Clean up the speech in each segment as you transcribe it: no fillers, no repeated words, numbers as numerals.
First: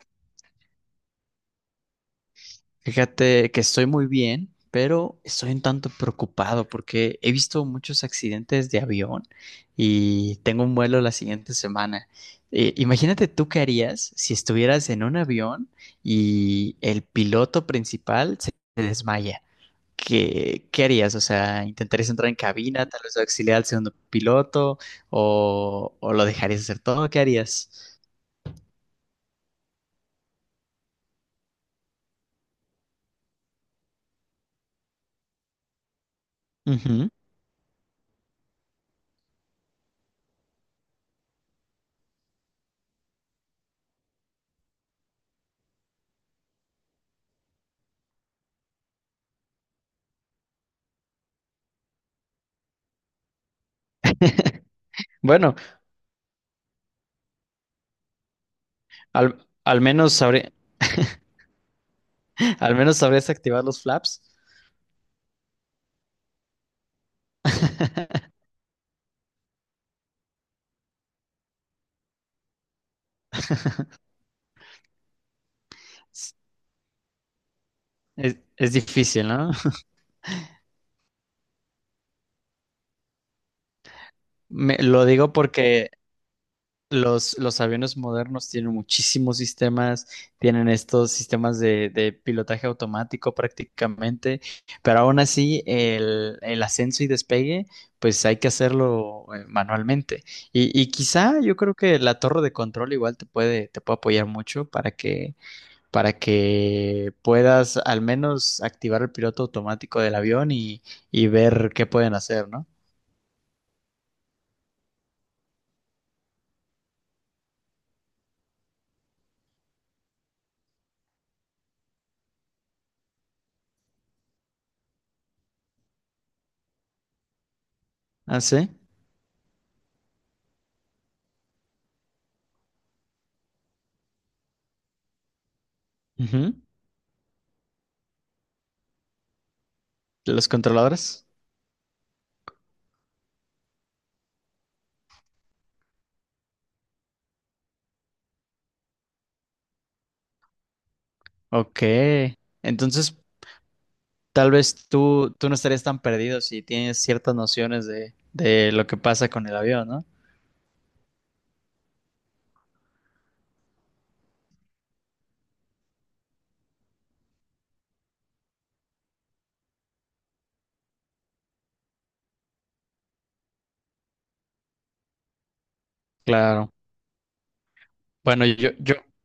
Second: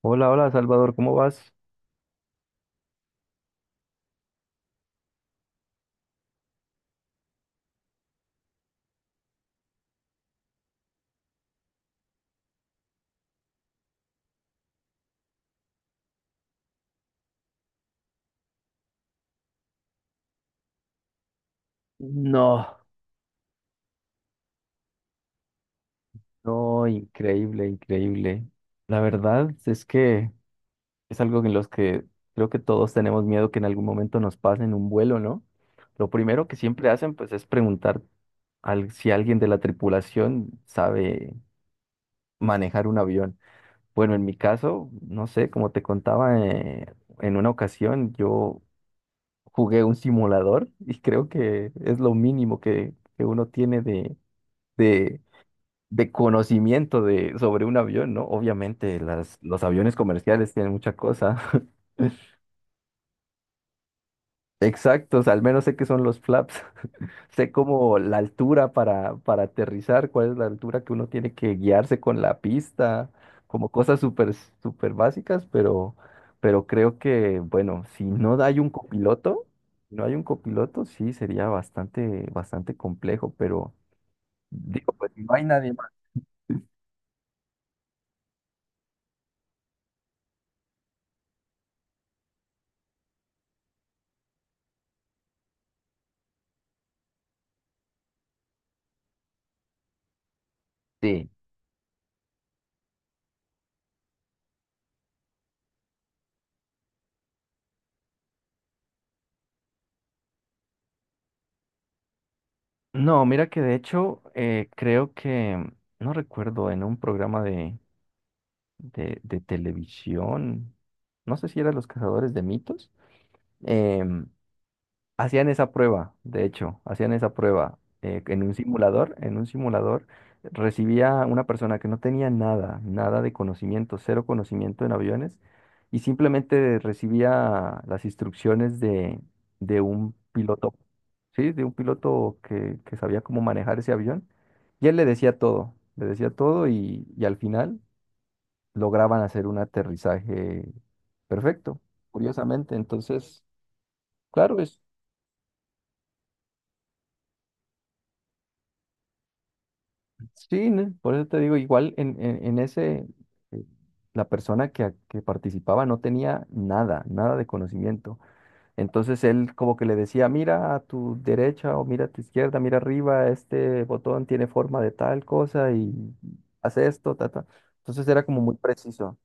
Hola, hola Salvador, ¿cómo vas? Fíjate que estoy muy bien, pero estoy un tanto preocupado porque he visto muchos accidentes de avión y tengo un vuelo la siguiente semana. Imagínate tú qué harías si estuvieras en un avión y el piloto principal se desmaya. ¿Qué harías? O sea, ¿intentarías entrar en No, cabina, tal vez auxiliar al segundo piloto o lo dejarías hacer No, todo? ¿Qué increíble, harías? increíble. La verdad es que es algo en los que creo que todos tenemos miedo que en algún momento nos pase en un vuelo, ¿no? Lo primero que siempre Ujú. hacen pues es preguntar si alguien de la tripulación sabe manejar un avión. Bueno, en mi caso, no sé, como te contaba, en una ocasión yo jugué un simulador y creo que es lo mínimo que, uno tiene de Bueno, de conocimiento de, sobre un avión, ¿no? Obviamente, al, los al aviones menos sabrí- comerciales tienen mucha cosa. al menos sabrías activar los flaps. Exactos, al menos sé que son los flaps. Sé como la altura para aterrizar, cuál es la altura que uno tiene que guiarse con la pista, como cosas súper, súper básicas, pero creo que, bueno, si Es, no hay un es difícil, copiloto, ¿no? si no hay un copiloto, sí sería bastante, bastante complejo, pero digo, lo pues si digo no hay nadie porque más. los aviones modernos tienen muchísimos sistemas, tienen estos sistemas de pilotaje automático prácticamente, pero aún así el ascenso y despegue, pues hay que hacerlo manualmente. Y Sí. quizá yo creo que la torre de control igual te puede apoyar mucho para que puedas al menos activar el piloto automático del avión y ver qué pueden hacer, ¿no? No, mira que de hecho creo que, no recuerdo, en un programa de televisión, no sé si eran Los Cazadores de Mitos, em, hacían esa prueba, de hecho, hacían esa prueba Ah, sí. En un simulador recibía una persona que no tenía nada, nada de conocimiento, cero conocimiento en aviones, y Ujú. simplemente recibía las instrucciones de un Los piloto, controladores. ¿sí? De un piloto que sabía cómo manejar ese avión, y él le decía todo, y al final lograban hacer un aterrizaje perfecto, Ok. curiosamente, Entonces, entonces... tal Claro, vez tú no estarías tan perdido si tienes ciertas nociones de lo que pasa con el avión, ¿no? sí, ¿no? Por eso te digo, igual en ese, eh, la persona que participaba no tenía nada, nada de conocimiento. Entonces él como que le decía, mira a tu derecha o mira a tu izquierda, mira arriba, este botón tiene forma de tal cosa y Claro. hace esto, ta, ta". Entonces era como Bueno, muy yo, yo preciso.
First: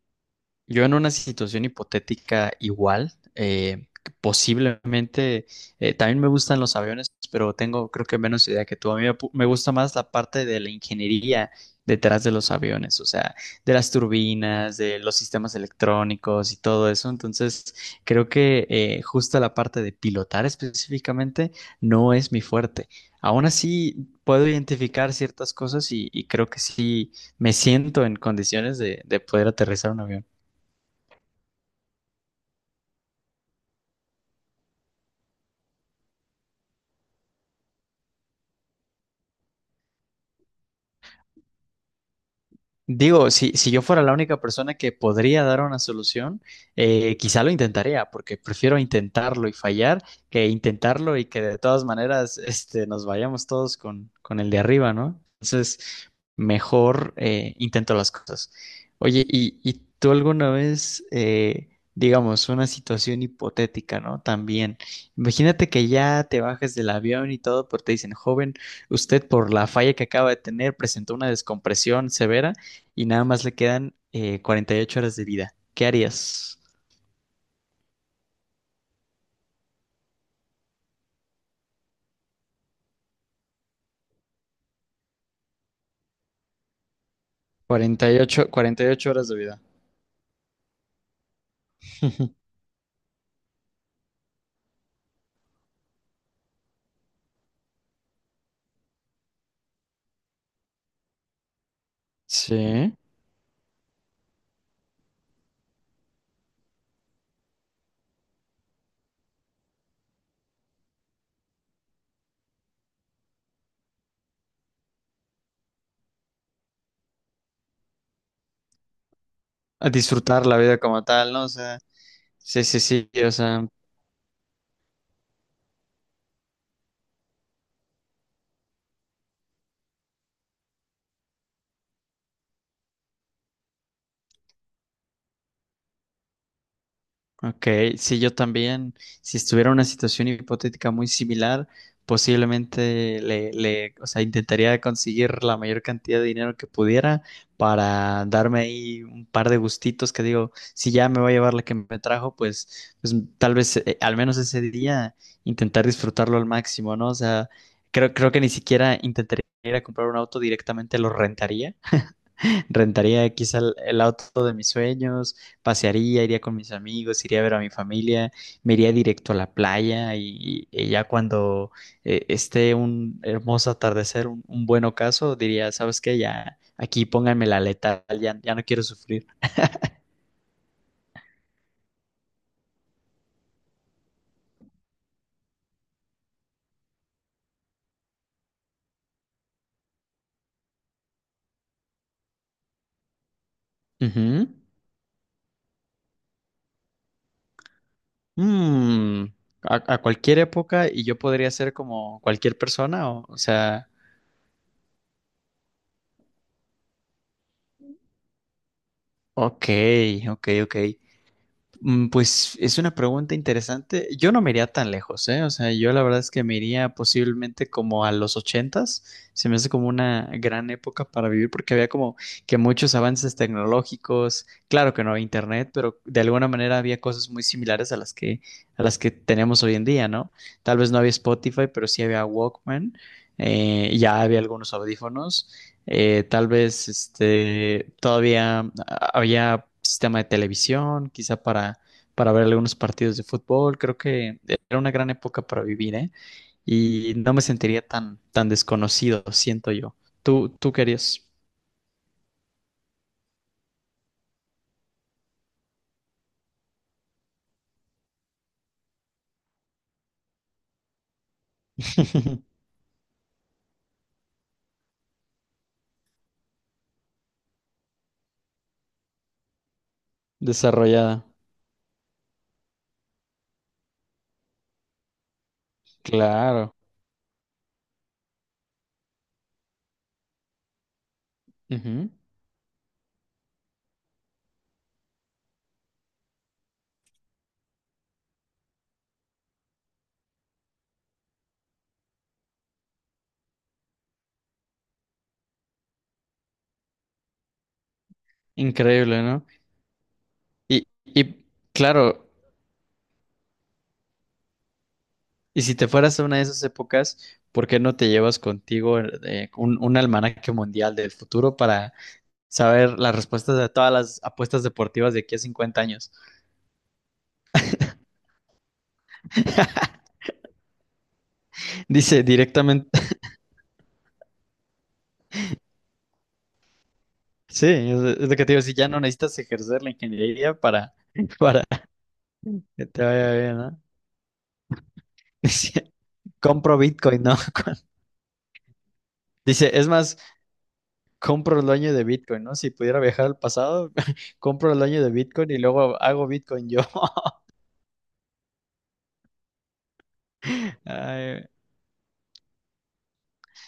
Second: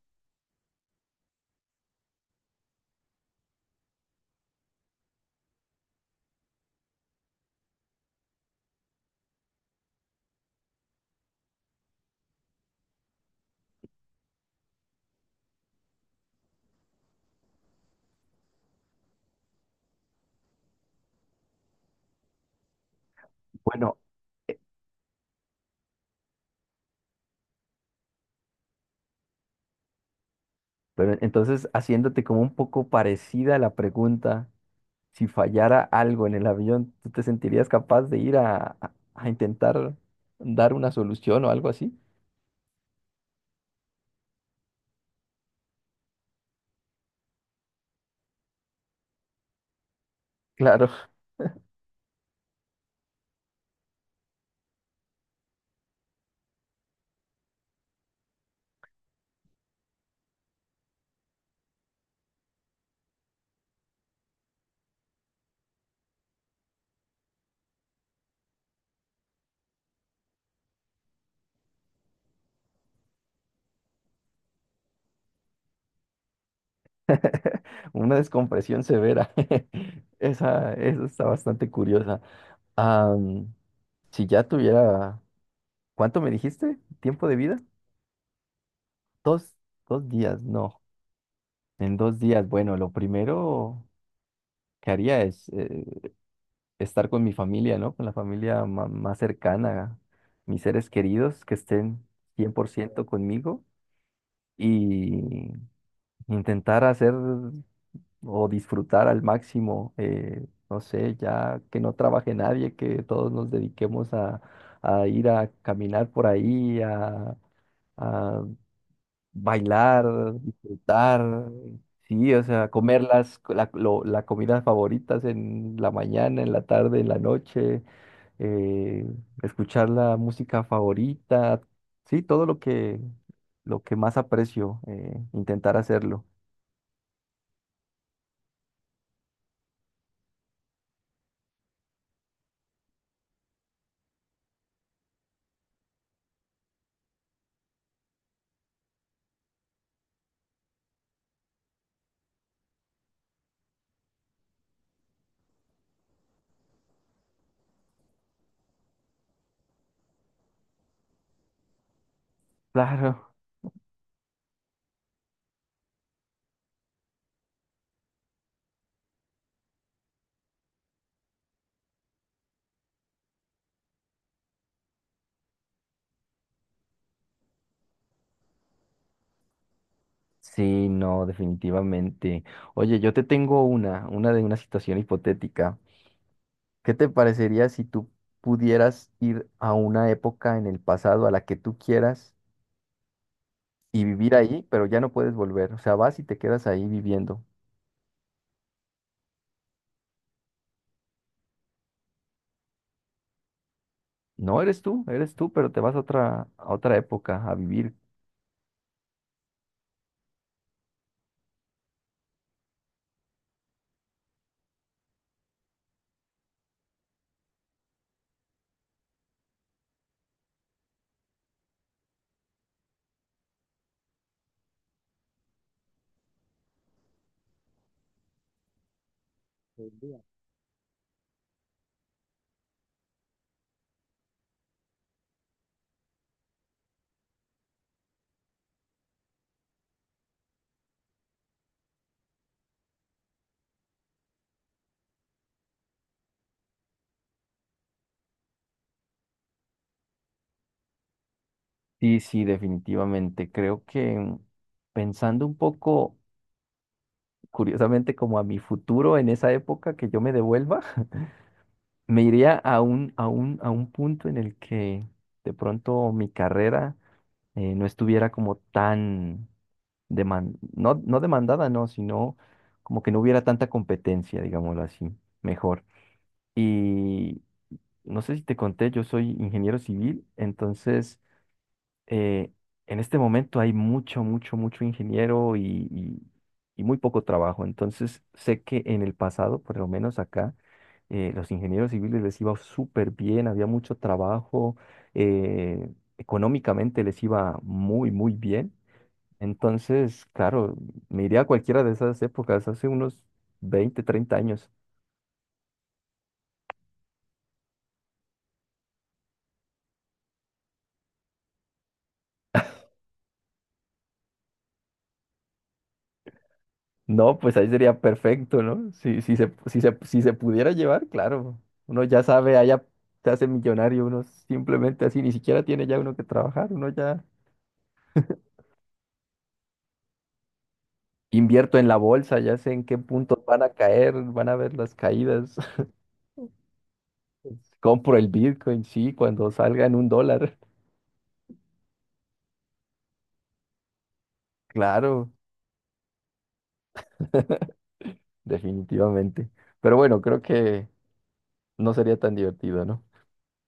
Yo en una situación hipotética igual, posiblemente, también me gustan los aviones, pero tengo creo que menos idea que tú. A mí me gusta más la parte de la ingeniería detrás de los aviones, o sea, de las turbinas, de los sistemas electrónicos y todo eso. Entonces, creo que justo la parte de pilotar específicamente no es mi fuerte. Aún Bueno, así, puedo eh, identificar ciertas cosas y creo que sí me siento en condiciones de poder aterrizar un avión. pero entonces haciéndote como un poco parecida la pregunta. Si fallara algo en el avión, ¿tú te sentirías capaz de ir a intentar dar una solución o algo así? Digo, si yo fuera la única persona que podría dar una solución, quizá lo intentaría, porque prefiero intentarlo y fallar que Claro. intentarlo y que de todas maneras nos vayamos todos con el de arriba, ¿no? Entonces, mejor intento las cosas. Oye, ¿y tú alguna vez, digamos, una situación hipotética, ¿no? También, imagínate que ya te bajes del avión y todo, pero te dicen, joven, usted por la falla que acaba de tener presentó una descompresión severa y nada más le quedan 48 horas de vida. ¿Qué harías? Una descompresión severa. Esa, eso está bastante curiosa. Am, si ya tuviera, ¿cuánto me dijiste? ¿Tiempo de vida? 48 horas de Dos, vida. dos días, no. En dos días, bueno, lo primero que haría es estar con mi familia, ¿no? Con la familia más cercana, mis seres queridos que estén cien por Sí. ciento conmigo y intentar hacer o disfrutar al máximo, no sé, ya que no trabaje nadie, que todos nos dediquemos a ir a caminar por ahí, a A bailar, disfrutar la vida como disfrutar, tal, ¿no? O sea, sí, o sí, sea, sí, comer sí. O sea, la comidas favoritas en la mañana, en la tarde, en la noche, eh, escuchar la música favorita, sí, todo lo que más aprecio, intentar hacerlo. ok, sí, yo también, si estuviera en una situación hipotética muy similar, posiblemente le, o sea, intentaría conseguir la mayor cantidad de dinero que pudiera para darme ahí un par de gustitos que digo, si ya me voy a llevar la que me trajo, pues tal vez al menos ese día intentar disfrutarlo al máximo, ¿no? O sea, creo que ni siquiera intentaría ir a comprar un auto directamente, lo rentaría Rentaría Claro. quizá el auto de mis sueños, pasearía, iría con mis amigos, iría a ver a mi familia, me iría directo a la playa y ya cuando esté un hermoso atardecer, un buen ocaso, diría, ¿sabes qué? Ya aquí pónganme la letal, ya, ya no quiero sufrir. Sí, no, definitivamente. Oye, yo te tengo una de una situación hipotética. ¿Qué te parecería si tú pudieras ir a una época en el pasado a la que tú quieras y vivir Ujú. ahí, pero ya no puedes volver? O sea, vas y te quedas ahí viviendo. Mm, a cualquier época y yo podría ser como cualquier persona, o sea, No eres tú, eres tú, pero te vas a otra época a vivir. ok, ok, ok. Pues es una pregunta interesante. Yo no me iría tan lejos, ¿eh? O sea, yo la verdad es que me iría posiblemente como a los ochentas. Se me hace como una gran época para vivir porque había como que muchos avances tecnológicos. Claro que no había internet, pero de alguna manera había cosas muy similares a las que tenemos hoy en día, ¿no? Tal vez no había Spotify, pero sí había Walkman. Ya había algunos audífonos tal vez todavía había sistema de televisión, quizá para ver algunos partidos de fútbol. Creo que era una gran época para vivir, ¿eh? Y no me sentiría tan desconocido, siento yo. ¿Tú querías? Sí, sí, definitivamente. Creo que mm, pensando un poco, curiosamente, como a mi futuro en esa época que yo me devuelva. Me iría a a un punto en el que de pronto mi carrera no estuviera como tan Desarrollada. demandada, no, sino como que no hubiera tanta competencia, digámoslo así, mejor. Claro. Y no sé si te conté, yo soy ingeniero civil, entonces Ujú. eh, en este momento hay mucho, mucho, mucho ingeniero y- y muy poco trabajo. Entonces, sé que en el pasado, por lo menos acá, los ingenieros civiles les iba súper bien, había mucho trabajo, eh, económicamente les iba muy, muy bien. Increíble, ¿no? Entonces, claro, Y, me iría y a cualquiera de esas claro, épocas, hace unos 20, 30 años. y si te fueras a una de esas épocas, ¿por qué no te llevas contigo un almanaque mundial del futuro para saber las respuestas de todas las apuestas deportivas de aquí a 50 años. No, pues ahí sería perfecto, ¿no? Si se pudiera llevar, claro. Uno ya Dice sabe, allá directamente, se hace millonario, uno simplemente así, ni siquiera tiene ya uno que trabajar, uno ya sí, es lo que te digo, si ya no necesitas ejercer la ingeniería para, para invierto en la bolsa, ya sé en que qué te vaya puntos bien, van a ¿no? caer, van a ver las caídas. Dice, compro Bitcoin, ¿no? Compro el Bitcoin, sí, cuando Dice, salga es en un más, dólar. compro el dueño de Bitcoin, ¿no? Si pudiera viajar al pasado, compro el dueño de Claro, Bitcoin y luego hago Bitcoin yo. definitivamente. Pero bueno, creo que Ay, no sería tan divertido, ¿no?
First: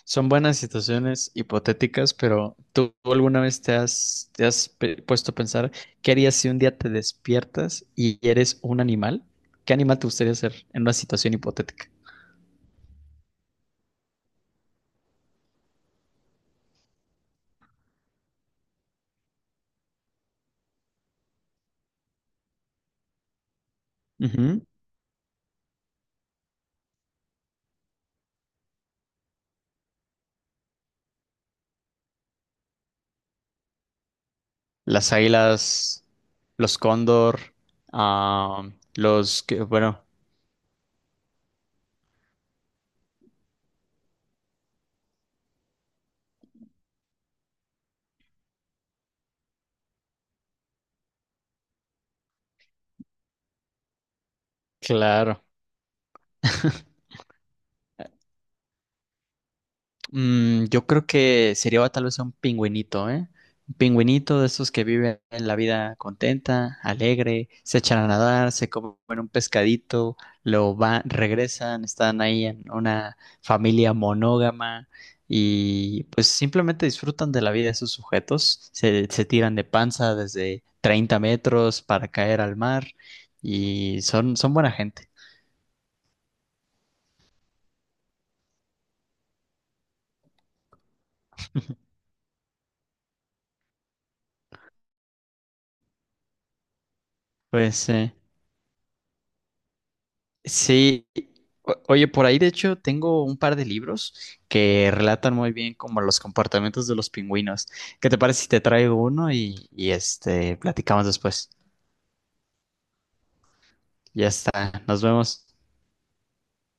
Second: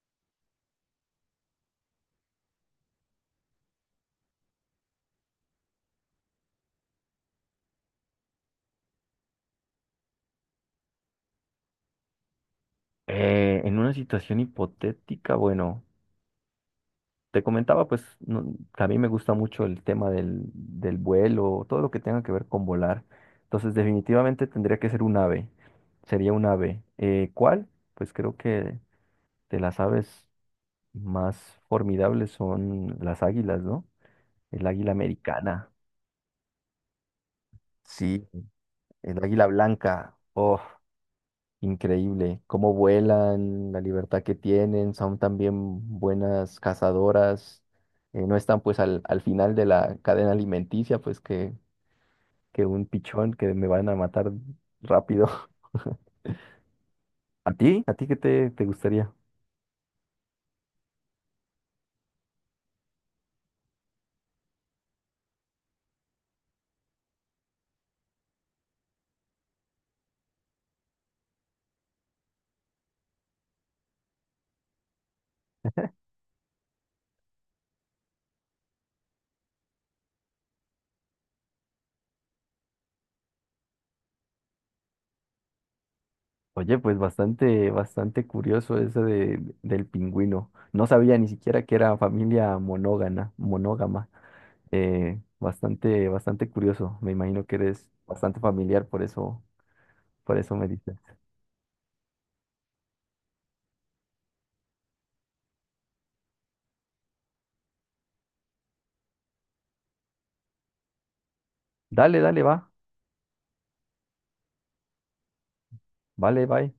son buenas situaciones hipotéticas, pero ¿tú alguna vez te has puesto a pensar qué harías si un día te despiertas y eres un animal? ¿Qué animal te gustaría ser en una situación hipotética? En una situación hipotética, bueno. Te comentaba, pues, que a mí me gusta mucho el tema del vuelo, todo lo que tenga que ver con volar. Entonces, definitivamente Ujú. tendría que ser un ave. Sería un ave. ¿Cuál? Pues creo que de las aves más formidables son las águilas, ¿no? El águila Las americana, águilas, los cóndor, sí, ah, el los águila que, bueno, blanca. Oh. Increíble, cómo vuelan, la libertad que tienen, son también buenas cazadoras, no están pues al final de la cadena alimenticia, pues que un pichón que me van a matar rápido. claro. ¿A ti? ¿A ti qué te, te gustaría? Yo creo que sería tal vez un pingüinito, ¿eh? Un pingüinito de esos que viven la vida contenta, alegre, se echan a nadar, se comen un pescadito, lo van, regresan, están ahí en una familia monógama y pues simplemente disfrutan de la vida de sus sujetos, se tiran de panza desde 30 metros para caer al mar y son buena gente. Oye, pues bastante, bastante curioso eso de, del pingüino. No sabía ni siquiera que era familia monógama, monógama. Bastante, bastante curioso. Me imagino que Pues, eres bastante familiar, por eso me dices. sí, oye, por ahí de hecho tengo un par de libros que relatan muy bien como los comportamientos de los pingüinos. ¿Qué te parece si te traigo uno y platicamos después? Dale, dale, va. Ya está, nos vemos. Vale, bye.